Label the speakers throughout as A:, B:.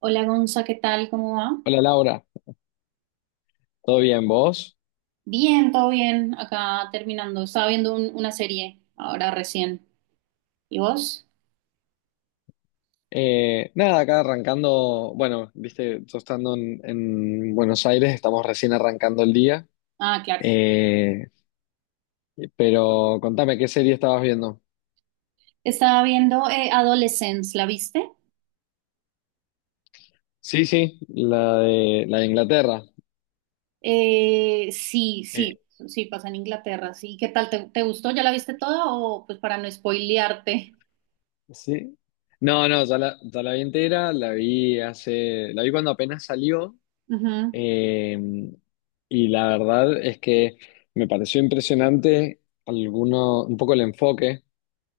A: Hola Gonza, ¿qué tal? ¿Cómo va?
B: Hola Laura, ¿todo bien vos?
A: Bien, todo bien. Acá terminando. Estaba viendo una serie ahora recién. ¿Y vos?
B: Nada, acá arrancando, bueno, viste, yo estando en Buenos Aires, estamos recién arrancando el día.
A: Ah, claro.
B: Eh, pero contame, ¿qué serie estabas viendo?
A: Estaba viendo Adolescence, ¿la viste?
B: Sí, sí, la de Inglaterra.
A: Sí, sí,
B: Eh,
A: sí, pasa en Inglaterra. Sí, ¿qué tal? ¿Te gustó? ¿Ya la viste toda? O pues para no spoilearte.
B: ¿Sí? No, no, ya la vi entera, la vi cuando apenas salió.
A: Ujú.
B: Eh, y la verdad es que me pareció impresionante alguno, un poco el enfoque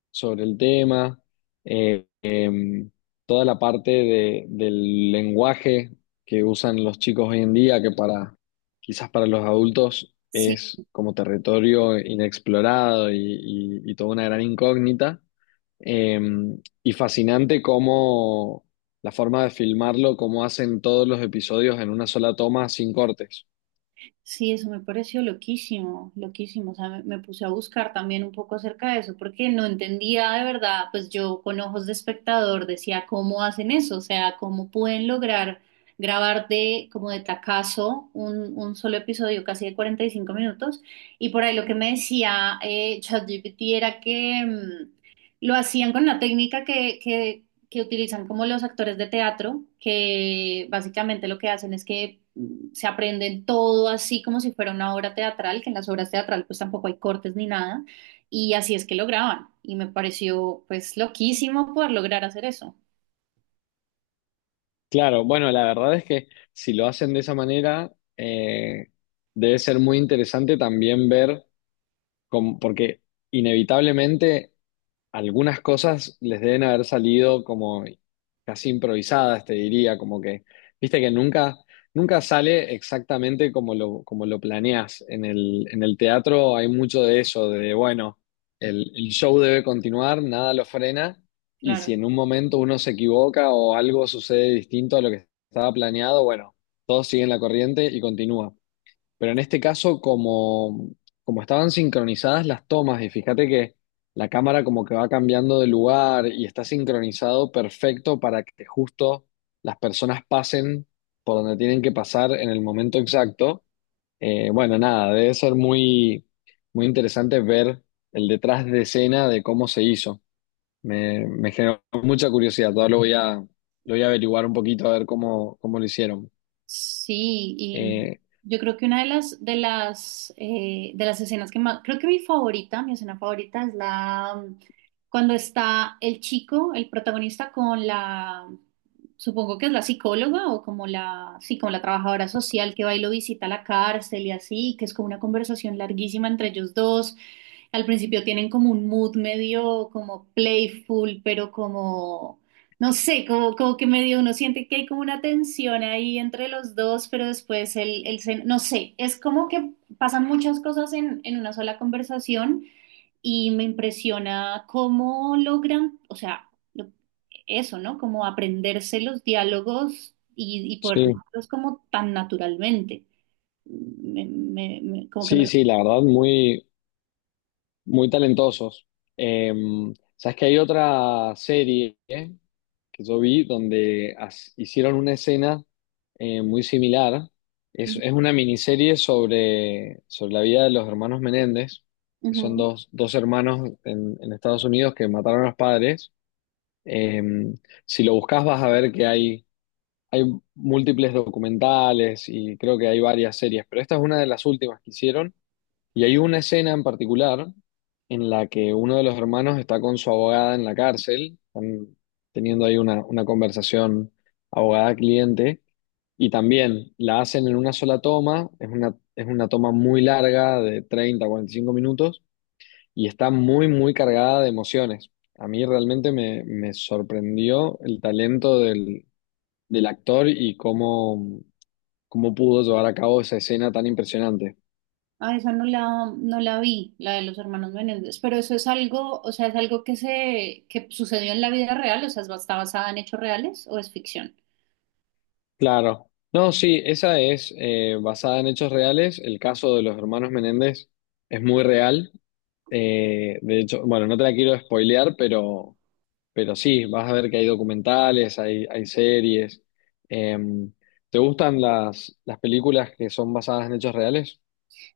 B: sobre el tema. eh, em, Toda la parte del lenguaje que usan los chicos hoy en día, que para quizás para los adultos
A: Sí.
B: es como territorio inexplorado y, y toda una gran incógnita. Y fascinante cómo la forma de filmarlo, cómo hacen todos los episodios en una sola toma sin cortes.
A: Sí, eso me pareció loquísimo, loquísimo. O sea, me puse a buscar también un poco acerca de eso, porque no entendía de verdad, pues yo con ojos de espectador decía, ¿cómo hacen eso? O sea, ¿cómo pueden lograr grabar de como de tacazo un solo episodio casi de 45 minutos? Y por ahí lo que me decía ChatGPT era que lo hacían con la técnica que utilizan como los actores de teatro, que básicamente lo que hacen es que se aprenden todo así como si fuera una obra teatral, que en las obras teatral pues tampoco hay cortes ni nada, y así es que lo graban, y me pareció pues loquísimo poder lograr hacer eso.
B: Claro, bueno, la verdad es que si lo hacen de esa manera, debe ser muy interesante también ver porque inevitablemente algunas cosas les deben haber salido como casi improvisadas, te diría, como que viste que nunca, nunca sale exactamente como como lo planeas. En el teatro hay mucho de eso. De, bueno, el show debe continuar, nada lo frena, y
A: Claro.
B: si en un momento uno se equivoca o algo sucede distinto a lo que estaba planeado, bueno, todos siguen la corriente y continúa. Pero en este caso, como, como estaban sincronizadas las tomas, y fíjate que la cámara como que va cambiando de lugar y está sincronizado perfecto para que justo las personas pasen por donde tienen que pasar en el momento exacto. Bueno, nada, debe ser muy, muy interesante ver el detrás de escena de cómo se hizo. Me generó mucha curiosidad, todavía lo voy a averiguar un poquito a ver cómo, cómo lo hicieron.
A: Sí, y
B: Eh,
A: yo creo que una de las escenas que más, creo que mi favorita, mi escena favorita es la cuando está el chico, el protagonista con la, supongo que es la psicóloga o como la, sí, como la trabajadora social que va y lo visita a la cárcel y así, que es como una conversación larguísima entre ellos dos. Al principio tienen como un mood medio como playful, pero como no sé, como que medio uno siente que hay como una tensión ahí entre los dos, pero después el no sé, es como que pasan muchas cosas en una sola conversación y me impresiona cómo logran, o sea, lo- eso, ¿no? Como aprenderse los diálogos y poder
B: sí.
A: decirlos como tan naturalmente. Como que me...
B: Sí, sí, la verdad, muy, muy talentosos. Eh, sabes que hay otra serie que yo vi donde hicieron una escena muy similar. Es una miniserie sobre, sobre la vida de los hermanos Menéndez, que son
A: Ujú.
B: dos, dos hermanos en Estados Unidos que mataron a los padres. Eh, si lo buscas vas a ver que hay múltiples documentales y creo que hay varias series, pero esta es una de las últimas que hicieron, y hay una escena en particular en la que uno de los hermanos está con su abogada en la cárcel. Están teniendo ahí una conversación abogada-cliente, y también la hacen en una sola toma. Es una, es una toma muy larga de 30 o 40 minutos, y está muy, muy cargada de emociones. A mí realmente me, me sorprendió el talento del, del actor y cómo, cómo pudo llevar a cabo esa escena tan impresionante.
A: Ah, esa no la, no la vi, la de los hermanos Menéndez, pero eso es algo, o sea, es algo que sucedió en la vida real, o sea, ¿está basada en hechos reales o es ficción?
B: Claro. No, sí, esa es basada en hechos reales. El caso de los hermanos Menéndez es muy real. De hecho, bueno, no te la quiero spoilear, pero sí, vas a ver que hay documentales, hay series. Eh, ¿Te gustan las películas que son basadas en hechos reales?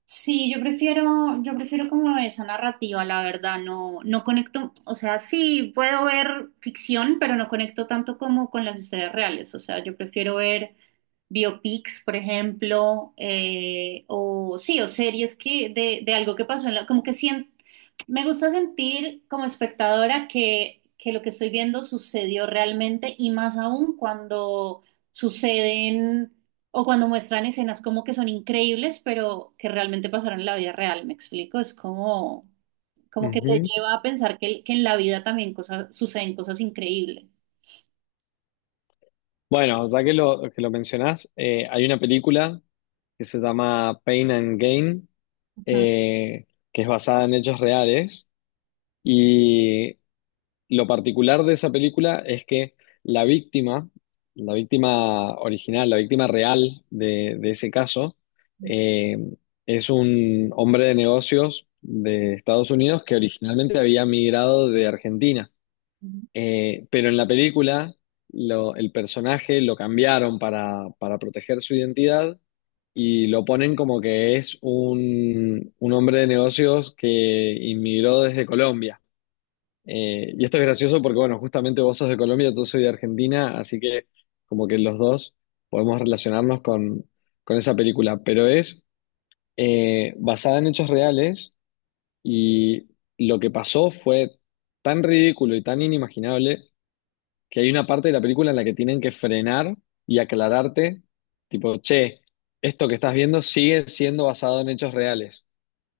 A: Sí, yo prefiero como esa narrativa, la verdad, no, no conecto, o sea, sí, puedo ver ficción, pero no conecto tanto como con las historias reales, o sea, yo prefiero ver biopics, por ejemplo, o sí, o series que de algo que pasó en la, como que siento, me gusta sentir como espectadora que lo que estoy viendo sucedió realmente y más aún cuando suceden o cuando muestran escenas como que son increíbles, pero que realmente pasaron en la vida real, ¿me explico? Es como que te
B: Ujú.
A: lleva a pensar que en la vida también cosas, suceden cosas increíbles.
B: Bueno, ya que que lo mencionás, hay una película que se llama Pain and Gain,
A: Ujú.
B: eh, que es basada en hechos reales. Y lo particular de esa película es que la víctima, la víctima original, la víctima real de ese caso, eh, es un hombre de negocios de Estados Unidos que originalmente había migrado de Argentina.
A: Ujú.
B: Pero en la película el personaje lo cambiaron para proteger su identidad y lo ponen como que es un hombre de negocios que inmigró desde Colombia. Y esto es gracioso porque, bueno, justamente vos sos de Colombia, yo soy de Argentina, así que como que los dos podemos relacionarnos con esa película, pero es basada en hechos reales, y lo que pasó fue tan ridículo y tan inimaginable que hay una parte de la película en la que tienen que frenar y aclararte, tipo, che, esto que estás viendo sigue siendo basado en hechos reales,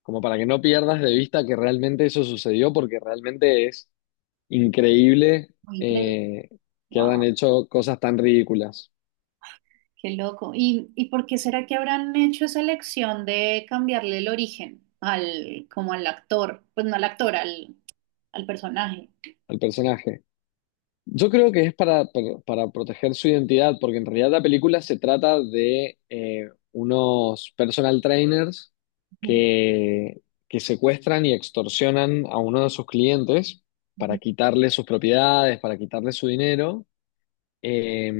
B: como para que no pierdas de vista que realmente eso sucedió, porque realmente es increíble
A: Muy increíble.
B: eh, que
A: Wow,
B: hayan hecho cosas tan ridículas
A: qué loco. ¿Y por qué será que habrán hecho esa elección de cambiarle el origen al, como al actor? Pues no al actor, al personaje.
B: al personaje. Yo creo que es para proteger su identidad, porque en realidad la película se trata de unos personal trainers
A: Ujú,
B: que, que secuestran y extorsionan a uno de sus clientes para
A: ujú.
B: quitarle sus propiedades, para quitarle su dinero. Eh,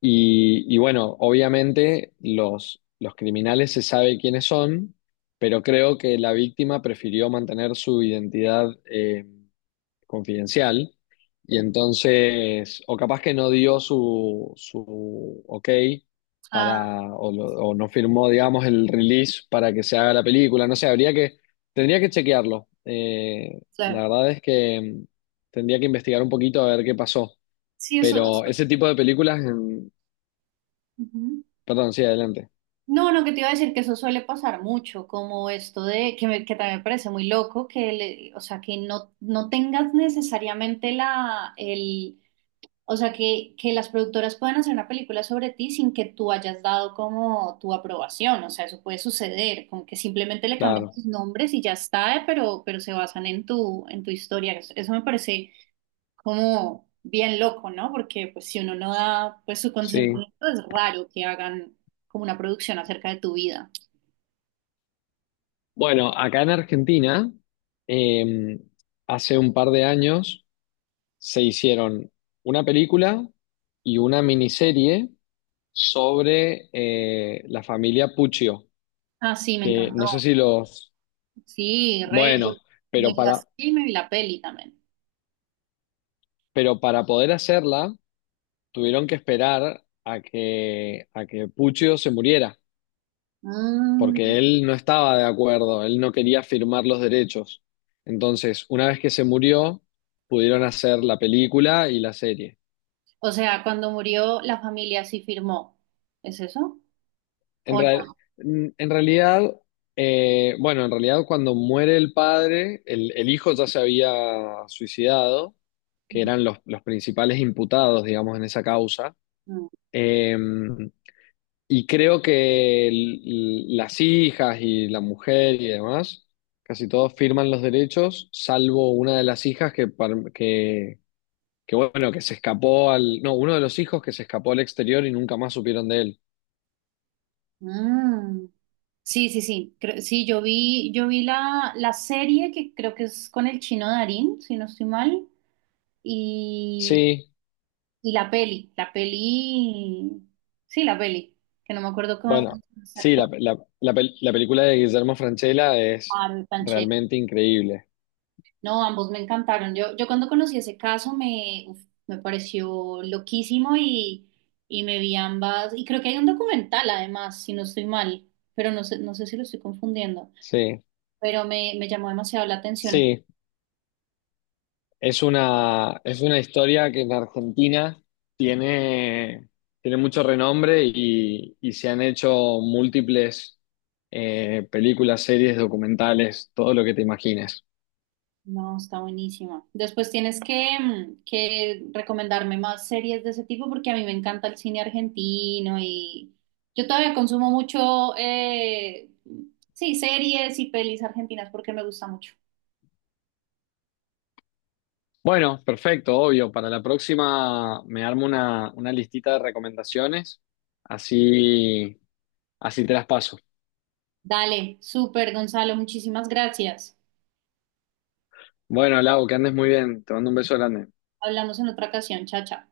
B: y, bueno, obviamente los criminales se sabe quiénes son, pero creo que la víctima prefirió mantener su identidad confidencial, y entonces, o capaz que no dio su, su ok
A: Ah,
B: para, o, o no firmó, digamos, el release para que se haga la película, no sé, habría que, tendría que chequearlo. La
A: claro.
B: verdad es que tendría que investigar un poquito a ver qué pasó.
A: Sí, eso es.
B: Pero ese tipo de películas... Perdón, sí, adelante.
A: No, lo que te iba a decir que eso suele pasar mucho, como esto de que, que también me parece muy loco, que o sea, que no, no tengas necesariamente la, el, o sea, que las productoras puedan hacer una película sobre ti sin que tú hayas dado como tu aprobación, o sea, eso puede suceder, como que simplemente le cambian
B: Claro,
A: tus nombres y ya está, pero se basan en tu, historia. Eso me parece como bien loco, ¿no? Porque pues si uno no da pues su
B: sí.
A: consentimiento es raro que hagan como una producción acerca de tu vida.
B: Bueno, acá en Argentina, eh, hace un par de años se hicieron una película y una miniserie sobre la familia Puccio,
A: Ah, sí, me
B: que
A: encantó.
B: no sé si los...
A: Sí, re, yo
B: Bueno,
A: me
B: pero
A: vi la,
B: para,
A: sí, me vi la peli también.
B: pero para poder hacerla tuvieron que esperar a que Puccio se muriera,
A: Mm,
B: porque él no estaba de acuerdo, él no quería firmar los derechos. Entonces, una vez que se murió, pudieron hacer la película y la serie.
A: O sea, cuando murió la familia sí firmó. ¿Es eso?
B: En,
A: ¿O no?
B: rea- en realidad, bueno, en realidad cuando muere el padre, el hijo ya se había suicidado, que eran los principales imputados, digamos, en esa causa.
A: Mm.
B: Eh, Y creo que las hijas y la mujer y demás, casi todos firman los derechos, salvo una de las hijas que, bueno, que se escapó al, no, uno de los hijos que se escapó al exterior y nunca más supieron de él.
A: Mm. Sí, sí, sí. Sí, yo vi la serie que creo que es con el chino Darín, si no estoy mal. y
B: Sí,
A: Y la peli, sí, la peli, que no me acuerdo cómo
B: bueno, sí,
A: exacto,
B: la película de Guillermo Francella es
A: Harold Panchero.
B: realmente increíble.
A: No, ambos me encantaron. Yo cuando conocí ese caso uf, me pareció loquísimo y me vi ambas. Y creo que hay un documental además, si no estoy mal, pero no sé, no sé si lo estoy confundiendo.
B: Sí,
A: Pero me llamó demasiado la atención.
B: sí. Es una historia que en Argentina tiene, tiene mucho renombre, y se han hecho múltiples películas, series, documentales, todo lo que te imagines.
A: No, está buenísima. Después tienes que recomendarme más series de ese tipo porque a mí me encanta el cine argentino y yo todavía consumo mucho, sí, series y pelis argentinas porque me gusta mucho.
B: Bueno, perfecto, obvio. Para la próxima me armo una listita de recomendaciones, así, así te las paso.
A: Dale, súper, Gonzalo, muchísimas gracias.
B: Bueno, Lau, que andes muy bien. Te mando un beso grande.
A: Hablamos en otra ocasión, chacha.